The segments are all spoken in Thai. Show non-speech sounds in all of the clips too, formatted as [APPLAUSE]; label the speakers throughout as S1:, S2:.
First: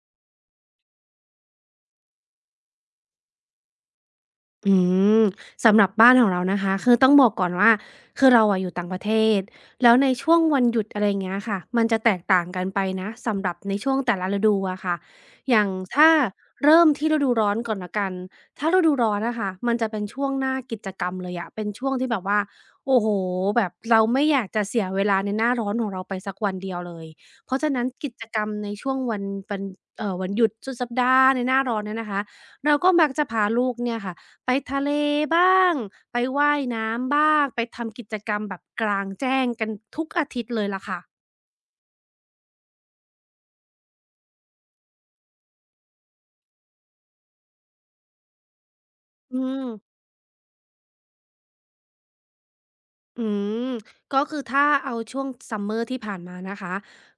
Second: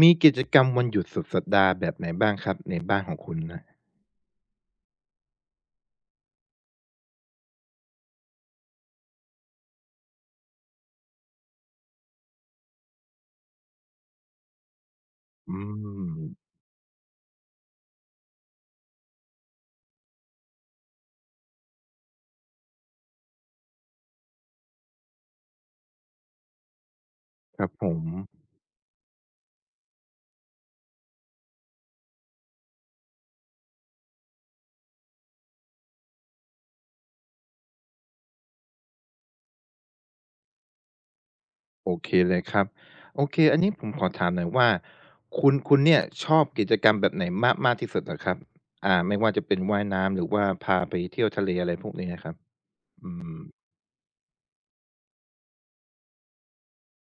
S1: มีกิจกรรมวันหยุดสุดสัปดาห์แบบไหนบ้างครับในบ้านของคุณนะ
S2: อืมสำหรับบ้านของเรานะคะคือต้องบอกก่อนว่าคือเราอะอยู่ต่างประเทศแล้วในช่วงวันหยุดอะไรอย่างเงี้ยค่ะมันจะแตกต่างกันไปนะสำหรับในช่วงแต่ละฤดูอะค่ะอ
S1: อื
S2: ย่างถ้า
S1: ม
S2: เริ่มที่ฤดูร้อนก่อนละกันถ้าฤดูร้อนอะค่ะมันจะเป็นช่วงหน้ากิจกรรมเลยอะเป็นช่วงที่แบบว่าโอ้โฮแบบเราไม่อยากจะเสียเวลาในหน้าร้อนของเราไปสักวันเดียวเลยเพ
S1: ค
S2: ราะ
S1: รั
S2: ฉะ
S1: บ
S2: นั้
S1: ผ
S2: น
S1: ม
S2: กิจกรรมในช่วงวันวันเอ่อวันหยุดสุดสัปดาห์ในหน้าร้อนเนี่ยนะคะเราก็มักจะพาลูกเนี่ยค่ะ ไปทะเลบ้าง ไปว่ายน้ำบ้าง ไปทำกิจกรรมแบบกลางแจ้งกันทุกอาทิตย์เลยล่ะค่ะ
S1: โอเคเลยครับโอเคอันนี้ผมขอถามหน่อยว่าคุณเนี่ยชอบกิจกรรมแบบไหนมากมากที่สุดเหรอครับไม่ว่า
S2: อื
S1: จะเป็น
S2: ม
S1: ว่ายน้ำหรือว่าพาไปเที่ยวทะเลอะไรพวกนี้อะครับอื
S2: อื
S1: ม
S2: ม ก็คือถ้าเอาช่วงซัมเมอร์ที่ผ่านมานะคะ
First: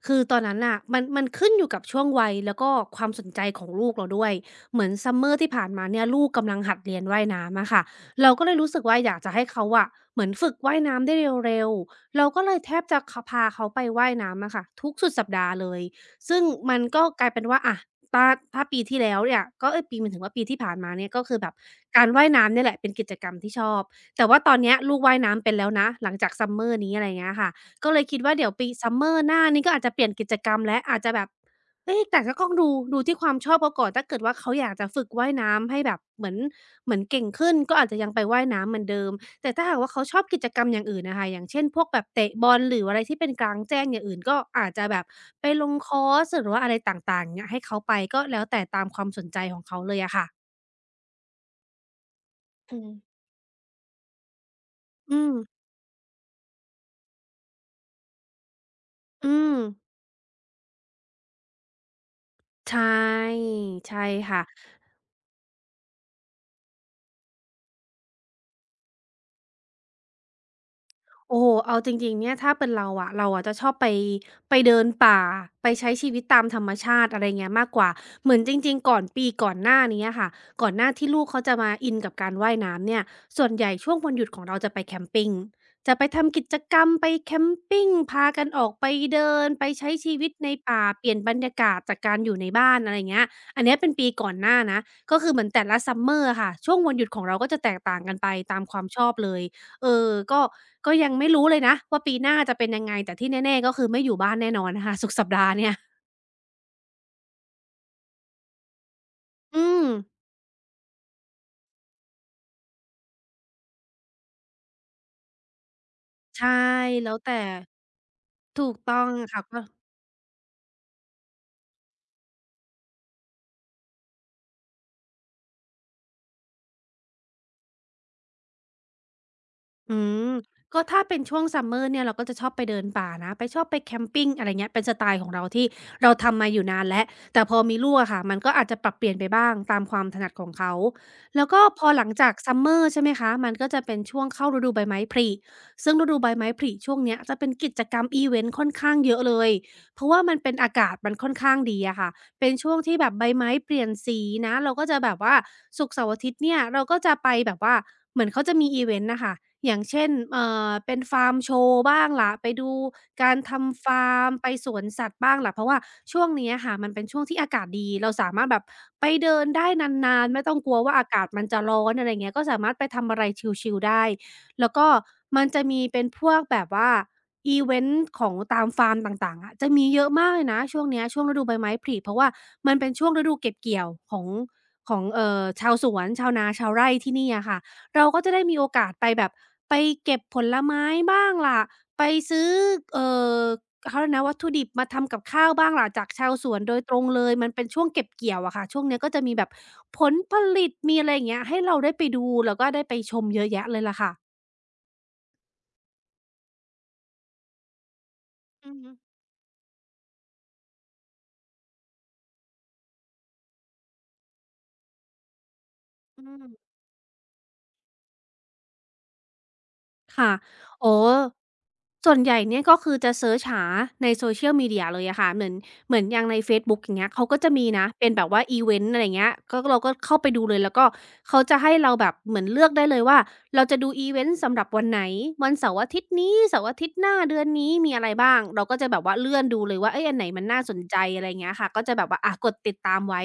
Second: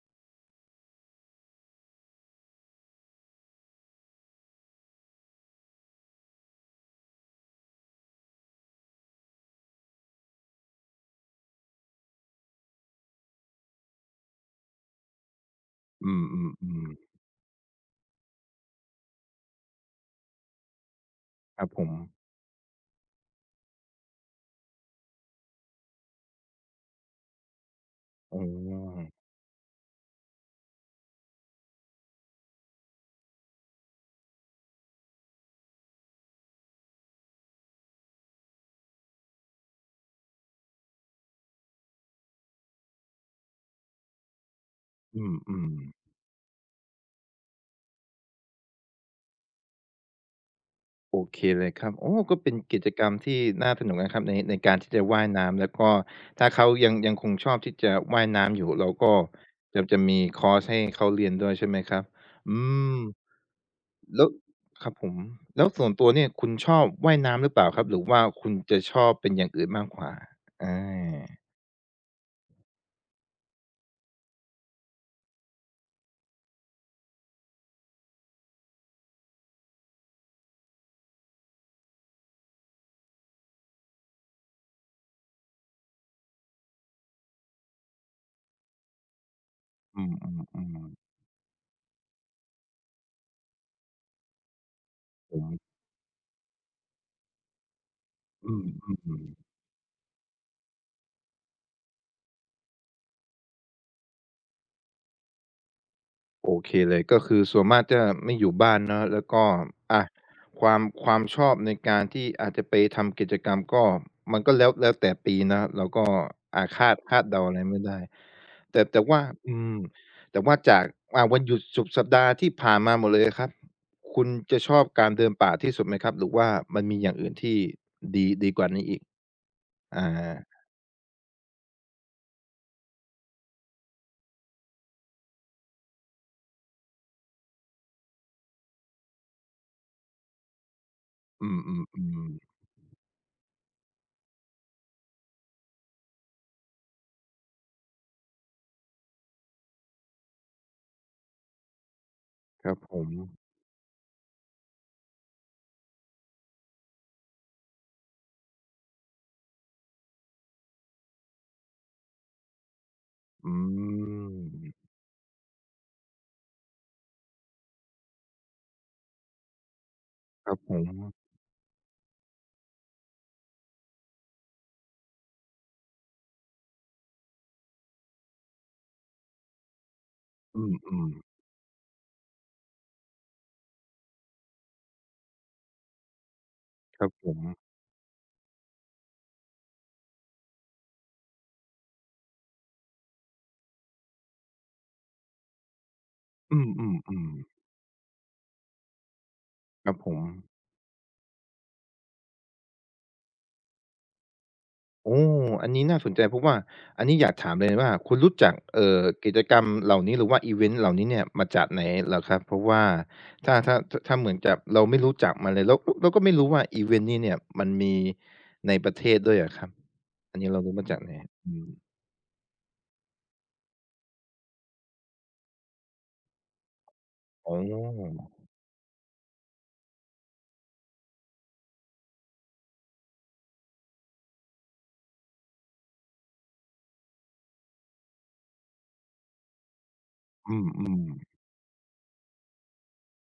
S2: คือตอนนั้นน่ะมันขึ้นอยู่กับช่วงวัยแล้วก็ความสนใจของลูกเราด้วย เหมือนซัมเมอร์ที่ผ่านมาเนี่ยลูกกำลังหัดเรียนว่ายน้ำอะค่ะเราก็เลยรู้สึกว่าอยากจะให้เขาอะเหมือนฝึกว่ายน้ำได้เร็วๆเราก็เลยแทบจะขพาเขาไปว่ายน้ำอะค่ะทุกสุดสัปดาห์เลย
S1: อื
S2: ซึ่งมัน
S1: มๆ
S2: ก็
S1: ๆ
S2: กลายเป็นว่าอะ ถ้าถ้าปีที่แล้วเนี่ยก็เอ๊ยปีหมายถึงว่าปีที่ผ่านมาเนี่ยก็คือแบบ
S1: ครับผม
S2: การว่ายน้ำเนี่ยแหละเป็นกิจกรรมที่ชอบแต่ว่าตอนเนี้ยลูกว่ายน้ำเป็นแล้วนะหลังจาก Summer นี้อะไรอย่างเงี้ยค่ะก็เลยคิดว่า
S1: อ๋อ
S2: เดี๋ยวปี Summer หน้านี้ก็อาจจะเปลี่ยนกิจกรรมแล้วอาจจะแบบเอ๊ะแต่ก็ต้องดูที่ความชอบเขาก่อนถ้าเกิดว่าเขาอยากจะฝึกว่ายน้ำให้แบบเหมือนเก่งขึ้นก็อาจจะยังไปว่ายน้ำเหมือนเดิม แต่ถ้าหากว่าเขาชอบกิจกรรมอย่างอื่นนะคะ อย่างเช่นพวกแบบเตะบอลหรืออะไรที่เป็นกลางแจ้งอย่างอื่นก็อาจจะแบบ
S1: อื
S2: ไปล
S1: ม
S2: งคอ
S1: ๆ
S2: ร์สหรือว่าอะไรต่างๆเงี้ยให้เขาไปก็แล้วแต่ตามความสนใจของเขาเลยอะค่ะ
S1: โอเคเลยครับโอ้ก็เป็น
S2: อื
S1: กิจกรรม
S2: ม
S1: ที่น่าสนุกนะครับในการที่จะ
S2: อื
S1: ว่าย
S2: ม
S1: น้ำแล้วก็ถ้าเขายังคงชอบที่จะว่ายน้ำอยู่เราก็
S2: อืม
S1: จะมีคอร์สให้เขาเรียนด้วยใช่ไหมครับอื
S2: ใช่
S1: ม
S2: ใช่
S1: แล้ว
S2: ค่ะ
S1: ครับผมแล้วส่วนตัวเนี่ยคุณชอบว่ายน้ำหรือเปล่าครับหรือว่าคุณจะชอบเป็นอย่างอื่นมากกว่าอา
S2: โอ้โฮเอาจริงๆเนี่ยถ้าเป็นเราอะจะชอบไปเดินป่าไปใช้ชีวิตตามธรรมชาติอะไรเงี้ยมากกว่าเหมือนจริงๆก่อนปีก่อนหน้านี้อะค่ะก่อนหน้าที่ลูกเขาจะมาอินกับการว่ายน้ำเนี่ยส่วนใหญ่ช่วงวันหยุดของเราจะไปแคมปิงจะไปทำกิจกรรมไปแคมปิงพากันออกไปเดินไปใช้
S1: อื
S2: ชีวิตใน
S1: ม
S2: ป่า
S1: ๆๆ
S2: เปลี่ยนบรรยากาศจากการอยู่ในบ้านอะไรเงี้ยอันเนี้ยเป็นปีก่อนหน้านะก็คือ
S1: ผ
S2: เหมื
S1: ม
S2: อนแต่ละซัมเมอร์อะค่ะช่วงวันหยุดของเราก็จะแตกต่างกันไป
S1: อื
S2: ตามความชอบ
S1: ม
S2: เลย
S1: ๆ
S2: เออก็ยังไม่รู้เลยนะว่าปีหน้าจะเป็นยังไงแต่ที่แน่ๆก็คือไม่อยู่บ้านแน่นอนนะคะศุกร์สัปดาห์เนี่ย
S1: โอเคเลยก็คือส่วนมากจะไม่อยู่บ้านเนาะแล้วก็
S2: อืม
S1: อะความชอบในการที่อาจจะไปทำกิจกรรมก็มันก็แล้วแต่ปีนะเราก็
S2: ใช่
S1: อาคาด
S2: แล้ว
S1: คาด
S2: แต่
S1: เดาอะไรไม่ได้
S2: ถูก
S1: แต่
S2: ต้
S1: แต่
S2: อง
S1: ว่า
S2: ค่ะ
S1: อื
S2: ก็
S1: มแต่ว่าจากวันหยุดสุดสัปดาห์ที่ผ่านมาหมดเลยอะครับคุณจะชอบการเดินป่าที่สุดไหมครับหรือว่ามันมีอย่างอื่นที่ดีกว่านี้อีก
S2: อื
S1: อ
S2: ม
S1: า
S2: ก็ถ้าเป็นช่วงซัมเมอร์เนี่ยเราก็จะชอบไปเดินป่านะไปชอบไปแคมปิงอะไรเงี้ยเป็นสไตล์ของเราที่เราทำมาอยู่นานแล้วแต่พอมีลูกอะค่ะมันก็อาจจะปรับเปลี่ยนไปบ้างตามความถนัดของเขาแล้
S1: อื
S2: วก็พอหลังจา
S1: ม
S2: กซั
S1: ๆ
S2: มเมอร์ใช่ไหมคะมันก็จะเป็นช่วงเข้าฤดูใบไม้ผลิซึ่งฤดูใบไม้ผลิช่วงเนี้ยจะเป็นกิจกรรมอิเวนต์ค่อนข้างเยอะเลยเพราะว่ามันเป็นอากาศมันค่อนข้างดีอะค่ะเป็น
S1: ๆค
S2: ช่ว
S1: รั
S2: ง
S1: บผ
S2: ที่แบ
S1: ม
S2: บใบไม้เปลี่ยนสีนะเราก็จะแบบว่าศุกร์เสาร์อาทิตย์เนี่ยเราก็จะไปแบบว่า เหมือนเขาจะมีอีเวนต์น่ะค่ะอย่างเช่นเป็นฟาร์มโชว์บ้างล่ะ ไปดูการ
S1: อื
S2: ทำฟาร์มไปส
S1: ม
S2: วนสัตว์บ้างล่ะเพราะว่าช่วงนี้อะค่ะมันเป็นช่วงที่อากาศดีเราสามารถแบบไปเดินได้นานๆไม่
S1: ค
S2: ต้
S1: รั
S2: อ
S1: บ
S2: งก
S1: ผ
S2: ลัว
S1: ม
S2: ว่าอากาศมันจะร้อนอะไรอย่างเงี้ยก็สามารถไปทำอะไรชิลๆได้แล้วก็มันจะมีเป็นพวกแบบว่าอีเวนต์ของตามฟาร์มต่างๆอะจะมีเยอะมากเลยนะ
S1: อื
S2: ช่วงเนี้ย
S1: ม
S2: ช่ว
S1: ๆ
S2: งฤดูใบไม้ผลิเพราะว่ามันเป็นช่วงฤดูเก็บเกี่ยวของชาวสวนชาวนาชาวไร่
S1: ครับ
S2: ที่
S1: ผ
S2: นี่
S1: ม
S2: อะค่ะ เราก็จะได้มีโอกาสไปแบบไปเก็บผลไม้บ้างล่ะไปซื้อเอ่อเขาเรียกนะวัตถุดิบมาทำกับข้าวบ้างล่ะจากชาวสว
S1: อื
S2: น
S1: ม
S2: โดย
S1: อื
S2: ตร
S1: ม
S2: ง
S1: อื
S2: เล
S1: ม
S2: ยมันเป็นช่วงเก็บเกี่ยวอะค่ะช่วงเนี้ยก็จะมีแบบ
S1: ครับ
S2: ผ
S1: ผ
S2: ล
S1: ม
S2: ผลิตมีอะไรอย่างเงี้ยให้เราได้ไปดูแล้วก็ได้ไปชมเยอะแยะเลยล่ะค่ะ
S1: โอ้อันนี้น่าสนใจเพราะว่าอันนี้อยากถามเลยว่าคุณรู้จัก
S2: อือฮึ
S1: กิจกรรมเหล่านี้หรือว่าอิเวนต์เหล่านี้เนี่ยมาจากไหนเหรอครับเพราะว่าถ้าเหมือนกับเราไม่รู้จักมันเลยแล้วเราก็
S2: อื
S1: ไม่รู้ว่า
S2: ม
S1: อิเวนต์นี้เนี่ยมันมีในประเทศด้วยอะครับ
S2: ค่ะ
S1: อันนี้เรารู้
S2: อ๋
S1: มา
S2: อ
S1: จากไหนอืม
S2: ส่วนใหญ่เนี่ยก็คือจะเซิร์ชหาใน Social Media เลยอะค่ะเหมือนอย่างในเฟซบุ๊กอย่างเงี้ยเขาก็จะ
S1: อ๋อ
S2: มีนะเป็นแบบว่าอิเวนต์อะไรเงี้ยก็เราก็เข้าไปดูเลยแล้วก็เขาจะให้เราแบบเหมือนเลือกได้เลยว่าเราจะดูอิเวนต์สำหรับวันไหนวันเสาร์อาทิตย์นี้ เสาร์อาทิตย์หน้าเดือนนี้มีอะไรบ้าง เราก็จะแบบว่าเลื่อนดูเลยว่าเฮ้ยอันไหนมัน
S1: อื
S2: น่าสนใจ
S1: ม
S2: อะไรเงี้ยค่ะก็จะแบบว่าอะกดติดตามไว้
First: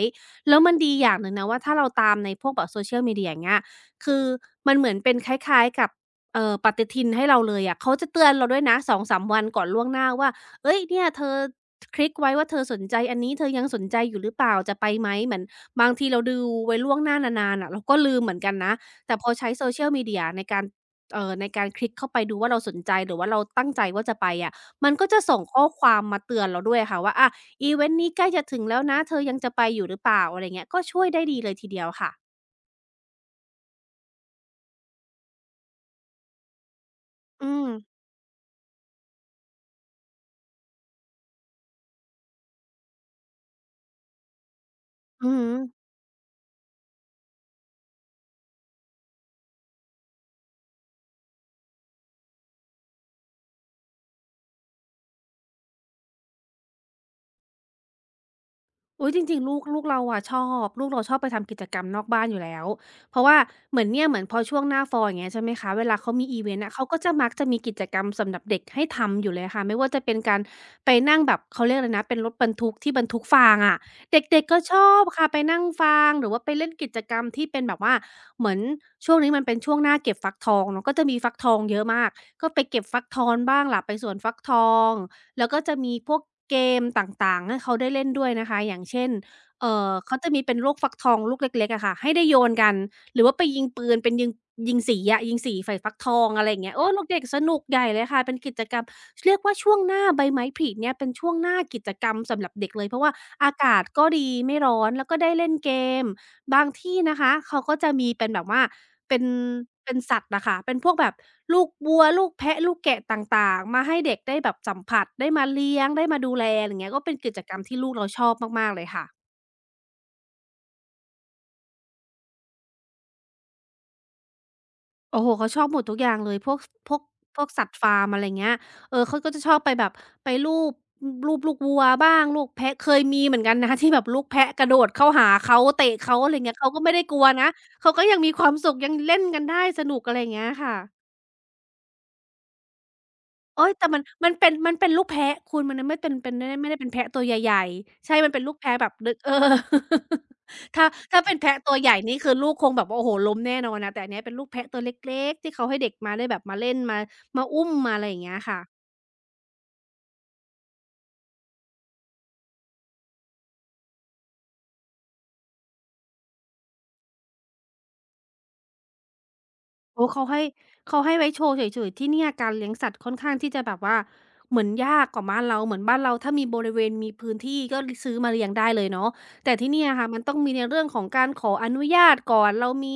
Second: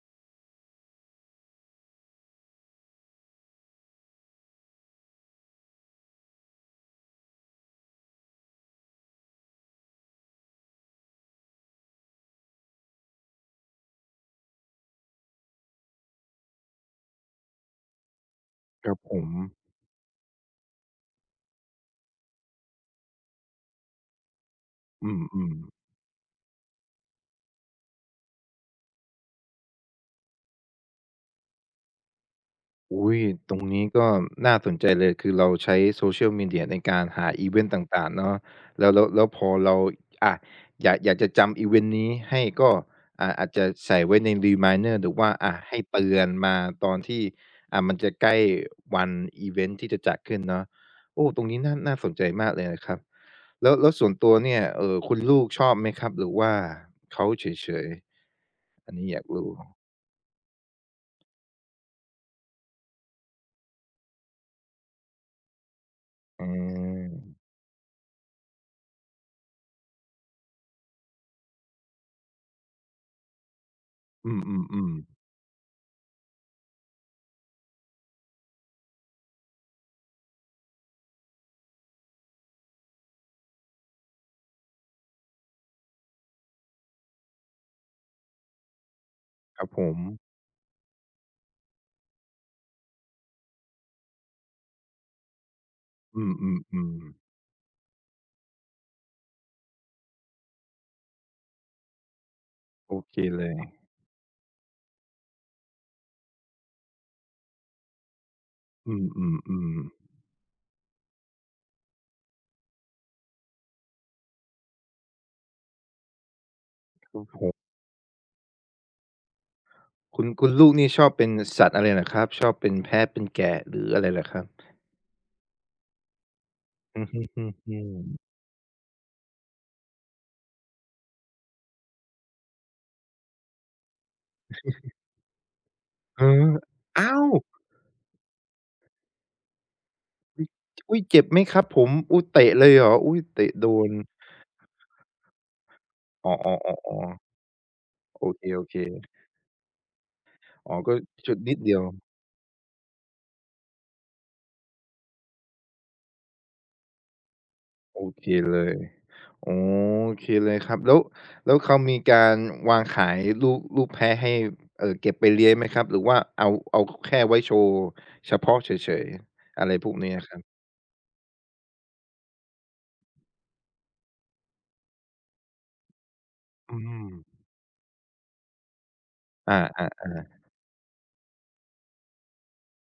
S2: แล้วมันดีอย่างหนึ่งนะว่าถ้าเราตามในพวกแบบ Social Media อย่างเงี้ยคือมันเหมือนเป็นคล้ายๆกับ ปฏิทินให้เราเลยอะเขาจะเตือนเราด้วยนะ2-3วันก่อนล่วงหน้าว่าเฮ้ยเนี่ยเธอคลิกไว้ว่าเธอสนใจอันนี้เธอยังสนใจอยู่หรือเปล่าจะไปไหมเหมือนบางทีเราดูไว้ล่วงหน้านานๆน่ะเราก็ลืมเหมือนกันนะ
S1: ๆครับผ
S2: แต่พ
S1: ม
S2: อใช้ Social Media ในการในการคลิกเข้าไปดูว่าเราสนใจหรือว่าเราตั้งใจว่าจะไปอะมันก็
S1: อื
S2: จะส่ง
S1: ม
S2: ข้อค
S1: ๆ
S2: วามมาเตือนเราด้วยค่ะว่าอะอิเวนต์นี้ใกล้จะถึงแล้วนะเธอยังจะไปอยู่หรือเปล่าอะไรเงี้ยก็ช่วยได้ดีเลยทีเดียวค่ะ
S1: อุ๊ยตรงนี้ก็น่าสนใจเลยคือเราใช้ Social Media ในการหาอิ
S2: อื
S1: เวน
S2: ม
S1: ต์ต่างๆเนาะแล้วพอเราอะอยากจะจำอิเวนต์นี้ให้ก็อาจจะใส่ไว้ใน reminder หรือ
S2: อื
S1: ว่า
S2: อ
S1: อะให้
S2: ฮึ
S1: เตือนมาตอนที่มันจะใกล้วันอิเวนต์ที่จะจัดขึ้นเนาะโอ้ตรงนี้น่าสนใจมากเลยนะครับแล้วตัวเนี่ยคุณลูกชอบไหมครับหรือว่าเขาเฉยๆอันนี้
S2: อุ๊ย
S1: อ
S2: จ
S1: ยาก
S2: ริงๆ
S1: รู้
S2: ลูกเราอะชอบลูกเราชอบไปทำกิจกรรมนอกบ้านอยู่แล้วเพราะว่าเหมือนเนี่ยเหมือนพอช่วงหน้า Fall อย่างเงี้ยใช่ไหมคะเวลาเขามีอิ
S1: อ
S2: เวนต์อะเขาก็จะ
S1: ื
S2: มักจะมีกิจกรรมสำหรับเด็กให้ทำอยู่เลยค่ะไม่ว่าจะเป็นการไปนั่งแบบเขาเรียกอะไรนะเป็นรถบรรทุกที่บรรทุกฟางอะเด
S1: ม
S2: ็กๆ
S1: อื
S2: ก็ชอ
S1: ม
S2: บ
S1: ๆๆ
S2: ค่ะไปนั่งฟางหรือว่าไปเล่นกิจกรรมที่เป็นแบบว่าเหมือนช่วงนี้มันเป็นช่วงหน้าเก็บฟักทองเนาะก็จะมีฟักทองเยอะมากก็ไปเก็บฟักทองบ้างล่ะไปสวนฟักทอง แล้วก็จะมีพวกเกมต่างๆให้เขาได้เล่นด้วยนะคะอย่างเช่น
S1: ครับผม
S2: เขาจะมีเป็นลูกฟักทองลูกเล็กๆอะค่ะให้ได้โยนกันหรือว่าไปยิงปืนเป็นยิงยิงสีอะยิงสีใส่ฟักทอ
S1: อื
S2: ง
S1: ม
S2: อะไร
S1: อื
S2: อ
S1: ม
S2: ย่างเงี้ย
S1: อื
S2: โอ้
S1: ม
S2: เด็กๆสนุกใหญ่เลยค่ะเป็นกิจกรรมเรียกว่าช่วงหน้าใบไม้ผลิเนี่ยเป็นช่วงหน้ากิจกรรมสำหรับเด็กเลย
S1: โอ
S2: เพราะว่า
S1: เคเล
S2: อา
S1: ย
S2: กาศก็ดีไม่ร้อนแล้วก็ได้เล่นเกม บางที่นะคะเขาก็จะมีเป็นแบบว่า
S1: อืม
S2: เป็
S1: อื
S2: น
S1: มอืม
S2: เป็นสัตว์น่ะค่ะเป็นพวกแบบลูกวัวลูกแพะลูกแกะต่างๆมาให้เด็กได้แบบสัมผัสได้มาเลี้ยงได้มาดูแลอะไรอย่างเงี้ยก็เป็น
S1: โอ้
S2: กิจ
S1: โฮ
S2: กรรมที่ลูกเราชอบมากๆเลยค่ะ
S1: คุณลูกนี่ชอบเป็นสัตว์อะไรเหรอครับชอบเป็นแพะเป็นแกะหรืออะไรเหรอครับ
S2: โอ้โฮเขาชอบหมดทุกอย่างเลยพวกสพวก
S1: อือ
S2: พ
S1: ฮึ
S2: วกสัตว์ฟาร์ม
S1: ๆ
S2: อะไร
S1: ๆ
S2: เงี้ยเออเขาก็จะชอบไปแบบไปลูบอือลูบลูกวัวบ้างลูกแพะเคยมีเหมือนกันนะ [LAUGHS] ที่แบบลูกแพะกระโดดเข้าหาเขาเตะเขา
S1: เอ
S2: อะไร
S1: อ
S2: เงี้ยเขาก็ไม่ได้ก
S1: อ้า
S2: ลัว
S1: ว
S2: นะเขาก็ยังมีความสุขยังเล่นกันได้สนุกอะไรอย่างเงี้ย
S1: อุ๊ย
S2: ค่ะ
S1: เจ็บไหมครับผมอุ๊ยเตะเลยเหรออุ๊ยเตะ
S2: โอ๊
S1: โด
S2: ยแต่
S1: น
S2: มันเป็นลูกแพะคุณมันน่ะไม่เป็นเป็
S1: อ๋
S2: นไม่ได้เป็น
S1: อ
S2: แพะ
S1: ๆ
S2: ตั
S1: ๆ
S2: ว
S1: ๆ
S2: ใหญ่ๆใช่
S1: โอ
S2: มันเป็นลูก
S1: เค
S2: แพะแบบนึก
S1: ๆ
S2: เออ [LAUGHS]
S1: อ๋อ
S2: ถ้า
S1: ก็
S2: ถ้า
S1: ช
S2: เป็น
S1: นิ
S2: แพะ
S1: ด
S2: ตั
S1: เดี
S2: ว
S1: ยว
S2: ใหญ่นี่คือลูกคงแบบว่าโอ้โฮล้มแน่นอนนะแต่อันเนี้ยเป็นลูกแพะตัวเล็กๆที่เขาให้เด็กมาได้แบบมาเล่นมามาอุ้มมา
S1: โอ
S2: อะไรอย่าง
S1: เค
S2: เงี้ยค่ะ
S1: เลยอ๋อโอเคเลยครับแล้วแล้วเขามีการวางขายลูกแพะให้เก็บไปเลี้ยงไหมครับหรือว่าเอาแค่ไว้โชว์เฉพาะเฉยๆอะไรพวก
S2: โอ้
S1: นี้
S2: เขา
S1: อะครั
S2: ให้
S1: บ
S2: เขาให้ไว้โชว์เฉยๆที่เนี่ยการเลี้ยงสัตว์ค่อนข้างที่จะแบบว่าเหมือนยากกว่าบ้านเราเหมือนบ้านเราถ้ามีบริ
S1: อื
S2: เวณมี
S1: ม
S2: พื้นที่ก็ลซื้อมาเลี้ยงได้เลยเนาะ
S1: อ
S2: แต่ที่เนี่ยค่ะ
S1: า
S2: มันต้องมีในเรื่องของการขออนุญาตก่อนเรามี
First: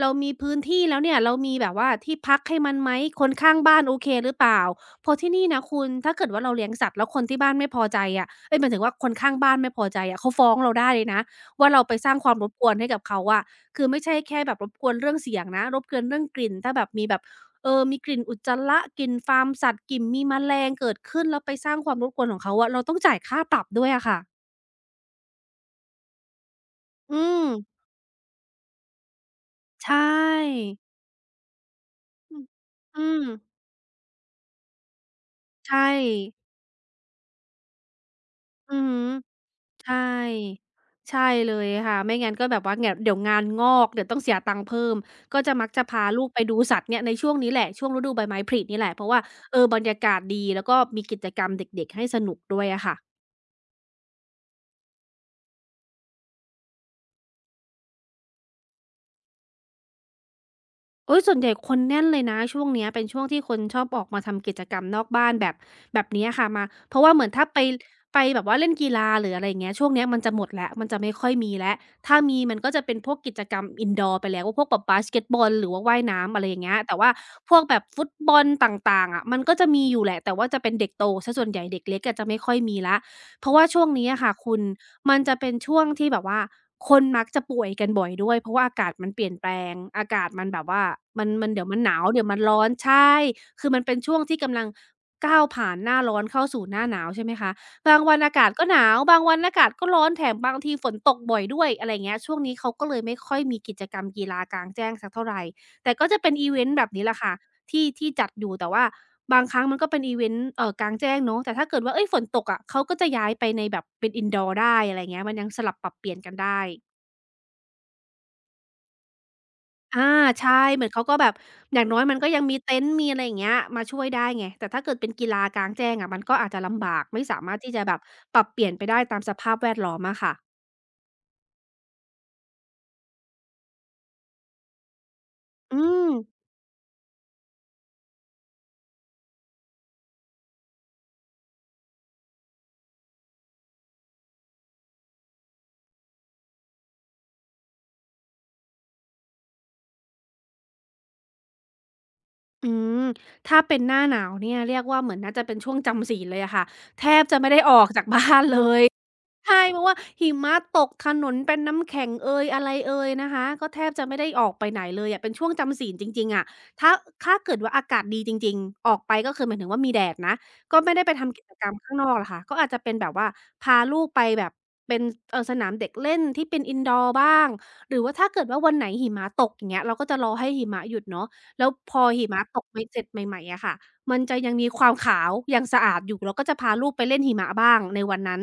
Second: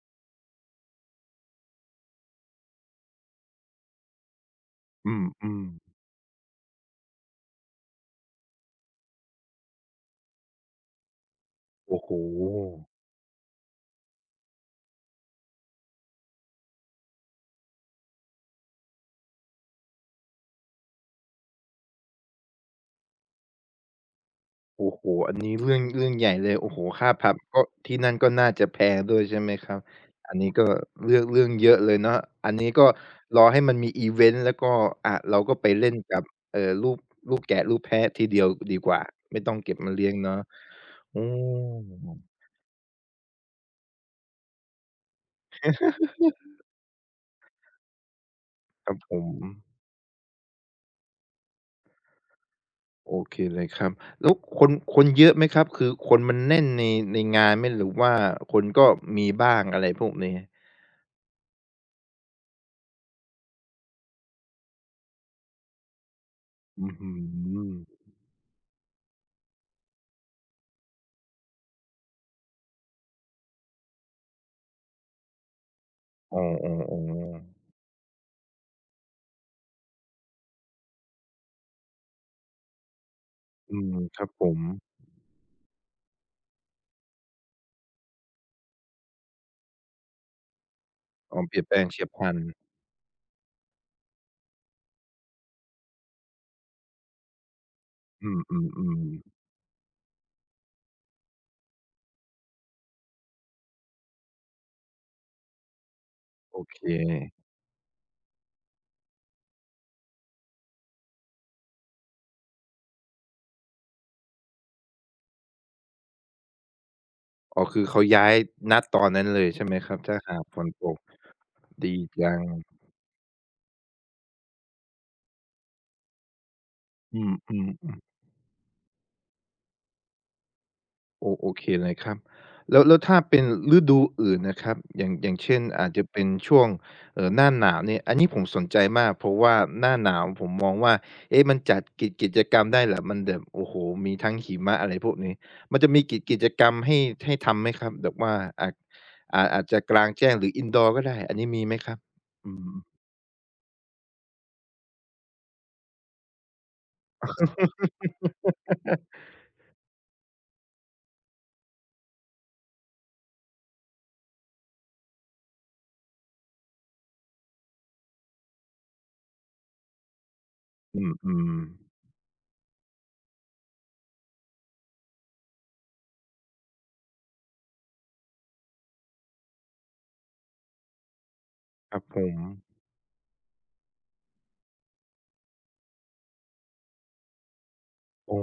S2: เรามีพื้นที่แล้วเนี่ยเรามีแบบว่าที่พักให้มันไหมคนข้างบ้านโอเคหรือเปล่า
S1: ๆ
S2: เพ
S1: อื
S2: ราะที่นี่นะ
S1: ม
S2: คุณ
S1: ๆ
S2: ถ้าเกิดว่าเราเลี้ยงสัตว์แล้วคนที่บ้านไม่พอใจอะเอ๊ยหมายถึงว่าคนข้างบ้านไม่พอใจอะเขาฟ้องเราได้เลยนะว่าเราไป
S1: โอ้
S2: ส
S1: โฮ
S2: ร้างความรบกวนให้กับเขาอะ คือไม่ใช่แค่แบบรบกวนเรื่องเสียงนะรบกวนเรื่องกลิ่นถ้าแบบมีแบบมีกลิ่นอุจจาระกลิ่นฟาร์มสัตว์กลิ่นมีแมลงเกิดขึ้นแล้วไปสร้างความรบกวนของเขาอะเราต้องจ่ายค่าปรับด้วยอะค่ะ
S1: โอ้โฮอันนี้เรื่องใหญ่เลยโอ้โฮค่า
S2: อื
S1: ผับ
S2: ม
S1: ก็ที่นั่นก็น่าจะแพงด้วยใช่ไหมครับ
S2: ใช
S1: อันนี้
S2: ่
S1: ก็เรื่องเรื่องเยอะเลยเนาะ
S2: อืม
S1: อันนี้ก็
S2: อืม
S1: รอให้มันมีอิเวนต์แล้วก็อะเราก็ไปเล่
S2: ใช่
S1: นกับเอ่อลูกลูกแกะลูกแพะทีเดียว
S2: อื
S1: ดี
S2: อ
S1: ก
S2: ฮึ
S1: ว่าไม่ต้องเก็บมา
S2: ใช่
S1: เลี้ยงเนาะอื
S2: ใช่เลยค่ะไม่งั้น
S1: ม
S2: ก็แบบว่าแง่เดี๋ยวงานงอกเดี๋ยวต้องเสียตังค์เพิ่มก็จะมักจะพาลูกไปดูสัตว์เนี่ยในช่วงนี้แหละช่วงฤดูใบไม้ผลินี่แห
S1: ค
S2: ละ
S1: รับ
S2: เพราะ
S1: ผ
S2: ว่า
S1: ม
S2: บรรยากาศดีแล้วก็มีกิจกรรมเด็กๆให้สนุกด้วยอะค่ะ
S1: โอเคเลยครับแล้วคนเยอะไหมครับคือคนมันแน่นในในงานไหมหรือว่าคนก็มีบ้างอะไรพวกนี้
S2: โอ้ยส่วนใหญ่คนแน่นเลยนะช่วงเนี้ยเป็นช่วงที่คนชอบออกมาทำกิจกรรมนอกบ้านแบบเนี้ยค่ะมา
S1: อื้
S2: เพ
S1: อ
S2: ราะ
S1: ฮื
S2: ว่าเหมือนถ้าไป
S1: อ
S2: ไปแบบว่าเล่นกีฬาหรืออะไรเงี้ยช่วงเนี้ยมันจะหมดแล้วมันจะไม่ค่อยมีแล้วถ้ามีมันก็จะเป็นพวกกิจกรรมอินดอร์ไปแล้วพวกแบบบาสเกตบอลหรือว่าว่ายน้ำ
S1: อ๋
S2: อะ
S1: อ
S2: ไรอย่างเงี้ยแต่ว่า
S1: ๆ
S2: พวก
S1: ๆ
S2: แบบฟุตบอลต่างๆอะมันก็จะมีอยู่แหละแต่ว่าจะเป็นเด็กโตซะส่วนใหญ่เด็กเล็กอาจจะไม่ค่อยมีละ เพราะว่า
S1: อื
S2: ช่วง
S1: ม
S2: นี้
S1: ค
S2: อะ
S1: รับ
S2: ค่ะ
S1: ผ
S2: คุ
S1: ม
S2: ณมันจะเป็นช่วงที่แบบว่าคนมักจะป่วยกันบ่อยด้วยเพราะว่าอากาศมันเปลี่ยนแปลงอากาศมันแบบว่ามัน
S1: อ๋อ
S2: มัน
S1: เปลี่
S2: เดี๋
S1: ย
S2: ย
S1: น
S2: ว
S1: แป
S2: มั
S1: ล
S2: น
S1: ง
S2: หนา
S1: เฉี
S2: ว
S1: ยบพ
S2: เดี๋ยว
S1: ลั
S2: มั
S1: น
S2: นร้อนใช่คือมันเป็นช่วงที่กำลังก้าวผ่านหน้าร้อนเข้าสู่หน้าหนาวใช่ไหมคะบางวัน
S1: อื
S2: อากาศก็หนาวบางวั
S1: ม
S2: นอากาศก็ร้อนแถมบางทีฝนตกบ่อยด้วยอะไรอย่างเงี้ยช่วงนี้เขาก็เลยไม่ค่อยมีกิจกรรมกีฬากลางแจ้งสักเท่าไรแต่ก็จะเป็น
S1: ๆ
S2: อิ
S1: ๆ
S2: เว
S1: โอ
S2: นต์
S1: เค
S2: แบบนี้แหละค่ะที่ที่จัดอยู่แต่ว่า บางครั้งมันก็เป็นอีเวนต์กลางแจ้งเนาะแต่ถ้าเกิดว่าเฮ้ยฝนตกอะเขาก็จะย้ายไปในแบบเป็น Indoor ได้อะไรเงี้ยมันยังสลับปรับเปลี่ยนกันได้
S1: อ๋อคือเขาย้ายณตอนนั้นเลยใช่ไหมครับ
S2: อา
S1: ถ้าหากฝ
S2: ใช่
S1: น
S2: เห
S1: ต
S2: มือน
S1: ก
S2: เขาก็แบบอย่าง
S1: ดี
S2: น้อยมันก็
S1: จั
S2: ยั
S1: ง
S2: งมีเต็นท์มีอะไรอย่างเงี้ยมาช่วยได้ไงแต่ถ้าเกิดเป็นกีฬากลางแจ้งอะมันก็อาจจะลำบาก
S1: อื
S2: ไม่สามารถ
S1: ม
S2: ที่จะแบบ
S1: ๆ
S2: ปรับเปลี่ยนไปได้ตามสภาพแวดล้อมอะค่ะ
S1: โอโอเคเลยครับแล้วแล้วถ้าเป็นฤดูอื่นนะครับอย่างเช่น
S2: อื
S1: อาจจะ
S2: ม
S1: เป็นช่วงหน้าหนาวเนี่ยอันนี้ผมสนใจมากเพราะว่าหน้าหนาวผมมองว่าเอ๊ะมันจัดกิจกรรมได้แหละมันแบบโอ้โฮมีทั้งหิมะอะไรพวกนี้มันจะมีกิจกรรมให้ให้ทำไหมครับแบบว่าอาจอาจจะกลางแจ้งหรือ Indoor ก็ได้อันนี้มีไหมครับอื
S2: อื
S1: ม
S2: มถ้าเป็นหน้าหนาวเนี่ยเรียกว่าเหมือนน่าจะเป็นช่วงจำศีลเลยอะค่ะแทบจะไม่ได้ออก
S1: [LAUGHS]
S2: จากบ้านเลย ใช่เพราะว่าหิมะตกถนนเป็นน้ำแข็งเอยอะไรเอยนะคะก็แทบจะไม่ได้ออกไปไหนเลยอะเป็นช่วงจำศีลจริงๆอะถ้าถ้าเกิดว่าอากาศดีจริงๆออกไปก็คือหมายถึงว่ามีแดดนะก็ไม่
S1: อื
S2: ได้ไปทำกิจ
S1: ม
S2: กรรมข้าง
S1: ๆ
S2: นอกหรอกค่ะก็อาจจะเป็นแบบว่าพาลูกไปแบบเป็นสนามเด็กเล่นที่เป็น Indoor บ้างหรือว่าถ้าเกิดว่าวันไหนหิมะตกอย่างเงี้ยเราก็จะรอให้หิมะหยุดเนาะแล้วพ
S1: ครั
S2: อ
S1: บผ
S2: หิ
S1: ม
S2: มะตกไปเสร็จใหม่ๆอะค่ะมันจะยังมีความขาวยังสะอาดอยู่เราก็จะพาลูกไปเล่นหิมะบ้างในวัน
S1: อ๋
S2: นั้น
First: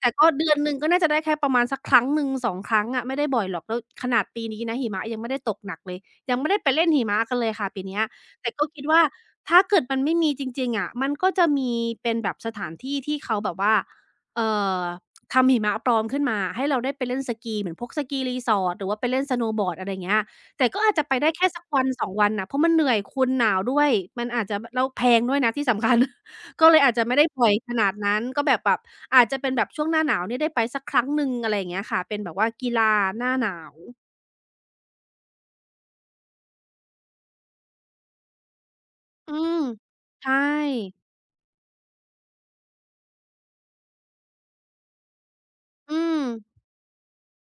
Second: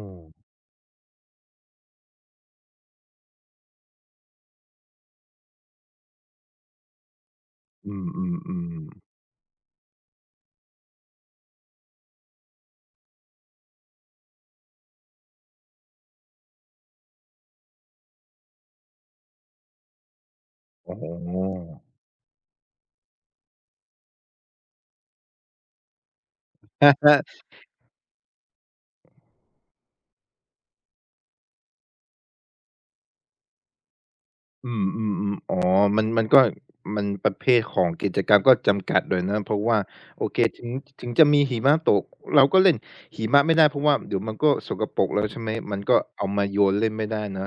S2: แต่ก็เดือนหนึ่งก็น่าจะได้แค่ประมาณสักครั้งหนึ่งสองครั้งอะไม่ได้บ่อยหรอกแล้วขนาดปีนี้นะหิมะยังไม่ได้ตกหนักเลยยังไม่ได้ไปเล่นหิมะกันเลยค่ะปี
S1: อื
S2: เนี้ยแต่ก็
S1: ม
S2: คิด
S1: ๆ
S2: ว่า
S1: ๆ
S2: ถ้าเกิดมันไม่มีจริงๆอะมันก็จะมีเป็นแบบสถานที่ที่เขาแบบว่าเอ่อทำหิมะปลอมขึ้นมาให้เราได้ไปเล่นสกีเหมือนพวกสกี resort หรือว่าไปเล่นสโนว์บอร์ดอะไรอย่างเงี้ยแต่ก็อาจ
S1: อ๋อ
S2: จะไปได้แค่สักวันสองวันน่ะเพราะมันเหนื่อยคุณหนาวด้วยมันอาจจะแล้วแพงด้วยนะที่สำคัญ [LAUGHS] ก็เลยอาจจะไม่ได้บ่อยขนาดนั้นก็แบบ อาจจะเป็นแบบช่วงหน้าหนาวเนี่ยได้ไปสักครั้งหนึ่งอะไรอย่างเงี้ยค่ะเป็นแบบว่ากีฬาหน้าหนาว
S1: อืมๆๆอ๋อมันก็มันประเภทของกิจกรรมก็จำกัดหน่อย
S2: อื
S1: นะเพ
S2: ม
S1: ราะว่าโอ
S2: ใช่
S1: เคถึงจะมีหิมะตกเราก็เล่นหิมะไม่ได้เพราะว่าเดี๋ยวมันก็สกปรกแล้วใช่ไหมมัน
S2: อื
S1: ก็
S2: ม
S1: เอามาโยนเล่นไม่ได้นะ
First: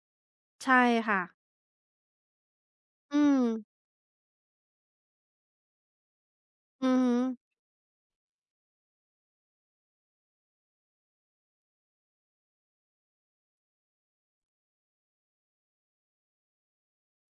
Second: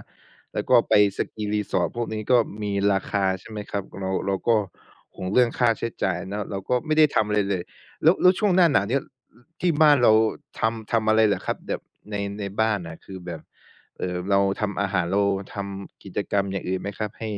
S1: แล้วก็
S2: ใช่
S1: ไป
S2: ค่ะ
S1: สกี resort พวกนี้ก็มีรา
S2: อื
S1: คา
S2: ม
S1: ใช่ไหมครับเราก็ห่วงเรื่องค่าใช้จ่ายเนาะเราก็
S2: อื
S1: ไม่
S2: อ
S1: ได้
S2: ฮึ
S1: ทำอะไรเลยแล้วแล้วช่วงหน้าหนาวเนี่ยที่บ้านเราทำอะไรเหรอครับแบบในในบ้านน่ะคือแบบ เราทำอาหารเราทำกิจกรรมอย่างอื่นไหมครับให้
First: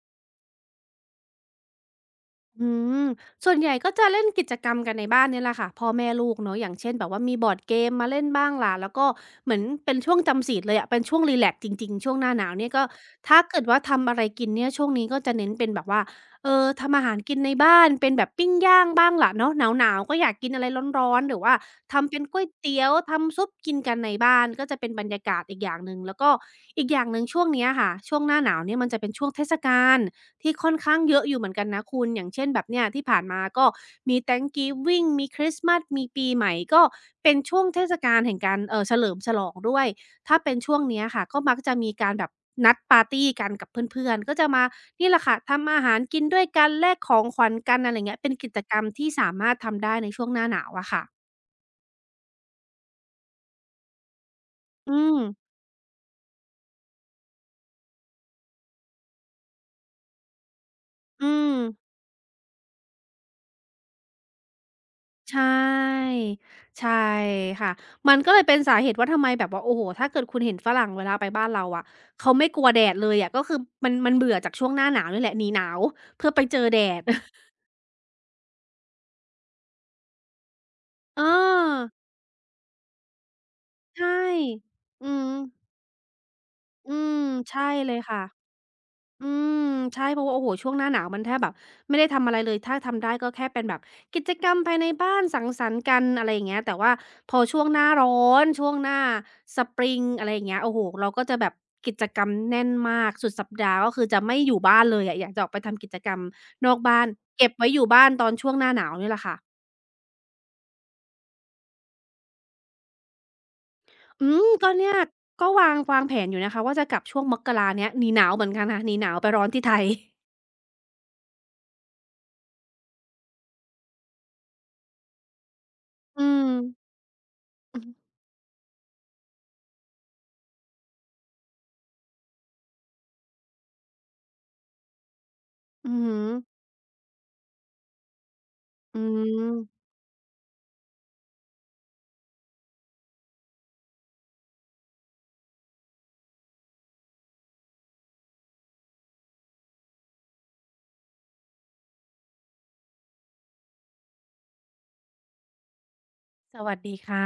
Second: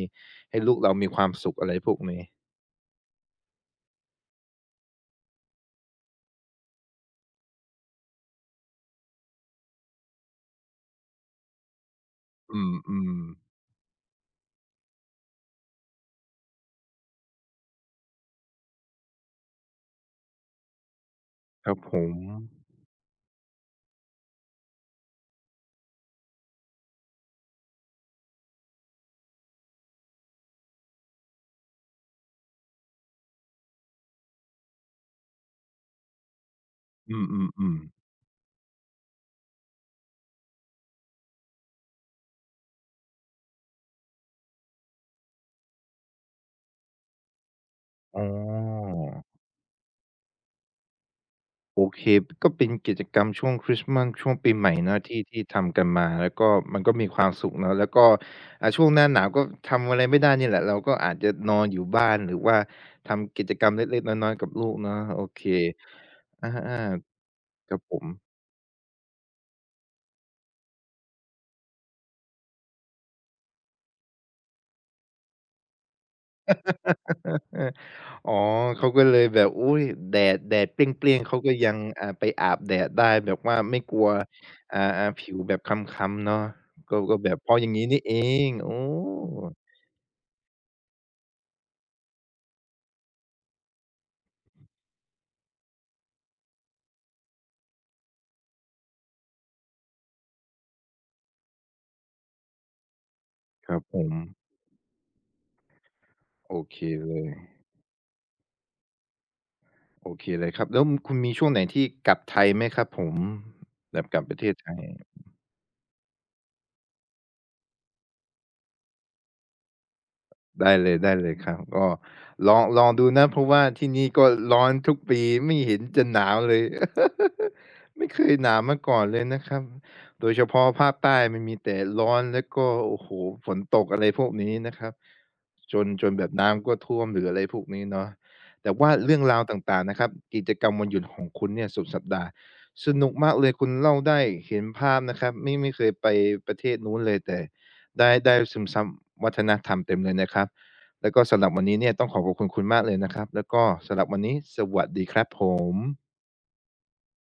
S1: ให้ลูกเรามีความสุขอะไรพวกนี้
S2: อืมส่วนใหญ่ก็จะเล่นกิจกรรมกันในบ้านเนี่ยแหละค่ะพ่อแม่ลูกเนาะอย่างเช่นแบบว่ามีบอร์ดเกมมาเล่นบ้างล่ะแล้วก็เหมือนเป็นช่วงจำศีลเลยอะเป็นช่วงรีแลกซ์จริงๆช่วงหน้าหนาว
S1: อื
S2: เนี่ยก็
S1: ม
S2: ถ้า
S1: ๆ
S2: เกิดว่าทำอะไรกินเนี่ยช่วงนี้ก็จะเน้นเป็นแบบว่าเออทำอาหารกินในบ้านเป็นแบบปิ้งย่างบ้างล่ะเนาะหนาวๆก็อยากกินอะไรร้อนๆหรือว่า
S1: ครับผ
S2: ทำ
S1: ม
S2: เป็นก๋วยเตี๋ยวทำซุปกินกันในบ้านก็จะเป็นบรรยากาศอีกอย่างหนึ่งแล้วก็อีกอย่างหนึ่งช่วงเนี้ยค่ะช่วงหน้าหนาวเนี่ยมันจะเป็นช่วงเทศกาล ที่ค่อนข้างเยอะอยู่เหมือนกันนะคุณ อย่างเช่นแบบเนี้ยที่ผ่านมาก็มี Thanksgiving มีคริสต์มาสมีปีใหม่ก็
S1: อื
S2: เป็นช่วง
S1: ม
S2: เท
S1: ๆ
S2: ศ
S1: ๆ
S2: กาลแห่งการเฉลิมฉลองด้วย ถ้าเป็นช่วงเนี้ยค่ะก็มักจะมีการแบบนัดปาร์ตีกันกับเพื่อนๆ ก็จะมานี่แหละค่ะทำอาหารกินด้วยกันแลกของขวัญกันอะไรเงี้
S1: อ๋
S2: ยเป็นกิจกรรม
S1: อ
S2: ที่สามารถทำได้ในช่วงหน้าหนาวอะค่ะ
S1: โอเคก็เป็นกิจกรรมช่วงคริสต์มาสช่วงปีใหม่
S2: อื
S1: เนาะ
S2: ม
S1: ที่ที่ทำกันมาแล้วก็มันก็มีความสุขเนาะแล้วก็ช่วงหน้าหนาวก็ทำอะไรไม่ได้นี่แหละเราก็อาจ
S2: อื
S1: จะน
S2: ม
S1: อนอยู่บ้านหรือว่าทำกิจกรรมเล็กๆน้อยๆกับลูกเนาะโอ
S2: ใช
S1: เค
S2: ่
S1: อ
S2: ใช่
S1: าๆ
S2: ค่ะ
S1: ครับผม
S2: มันก็เลยเป็นสาเหตุว่าทำไมแบบว่าโอ้โฮถ้าเกิดคุณเห็นฝรั่งเวลาไปบ้านเราอะเขาไม่กลัวแดดเลยอะก็คือมันเบื่อจากช่วงหน้าหนาวนี่แหละหนีหนาวเพื่อไปเจอแดด [LAUGHS]
S1: เอออ๋อ เขาก็เลยแบบอุ๊ยแดดแดดเปรี้ย
S2: เอ
S1: งๆ เขาก็ยั
S2: อ
S1: งไปอาบแดดได้แบบว่าไม่กลั
S2: ใช่
S1: ว
S2: อืม
S1: ผิวแบบคล้ำๆเนาะก็
S2: อื
S1: ก็
S2: ม
S1: แบบเพราะ
S2: ใช่
S1: อย่างงี้
S2: เลย
S1: นี่เอ
S2: ค่ะ
S1: งโอ้
S2: อืมใช่เพราะว่าโอ้โฮช่วงหน้าหนาวมันแทบแบบไม่ได้ทำอะไรเลยถ้าทำได้ก็แค่เป็นแบบกิจกรรมภายในบ้านสังสรรค์กันอะไรอย่างเงี้ยแต่ว่าพอช่วงหน้าร้อนช่วงหน้าสปริงอะไรอย่างเงี้ยโอ้โฮเราก็จะแบบกิจกรรมแน่นมากสุดสัป
S1: ค
S2: ดาห์
S1: รับ
S2: ก็
S1: ผ
S2: คือ
S1: ม
S2: จะไม่อยู่บ้านเลยอะอยากจะออกไปทำกิจกรรม
S1: โอ
S2: นอ
S1: เค
S2: กบ้าน
S1: เลย
S2: เก็บไว้อยู่บ้านตอนช่วงหน้าหนาวเนี่ยแหละค่ะ
S1: โอเคเลยครับแล้วคุณมีช่วงไหนที่กลับไทยไหมครับผมแบบกลับ
S2: อื
S1: ประเท
S2: ม
S1: ศไท
S2: ก็
S1: ย
S2: เนี่ยก็วางแผนอยู่นะคะว่าจะกลับช่วงมกราเนี้ยหนีหนาวเหมือนกันค่ะหนีหนาวไปร้อนที่ไทย
S1: ได้เลยครับก็ลองดูนะเพราะว่าที่นี่ก็ร้อนทุกปีไม่เห็นจะห
S2: อื
S1: นาว
S2: ม
S1: เลย [LAUGHS]
S2: อือ
S1: ไม่เคยหนาวมาก่อนเลยนะครับโดยเฉพาะภาคใต้มันมีแต่ร้อนแล้วก็โอ้โหฝนตกอะไรพวกนี้นะครับจน
S2: อือ
S1: จน
S2: ฮึ
S1: แบบน้ำก็ท่วมหรืออะไรพวกนี้เนาะแต่ว่า
S2: อื
S1: เรื่องราวต่า
S2: ม
S1: งๆนะครับกิจกรรมวันหยุดของคุณเนี่ยสุดสัปดาห์สนุกมากเลยคุณเล่าได้เห็นภาพนะครับไม่เคยไปประเทศนู้นเลยแต่ ได้ซึมซับวัฒนธรรมเต็มเลยนะครับ แล้วก็สำหรับวันนี้เนี่ยต้องขอบคุณคุณมากเลยนะครับ แล้วก็สำหรับวันนี้สวัสดีครับผม
S2: สวัสดีค่ะ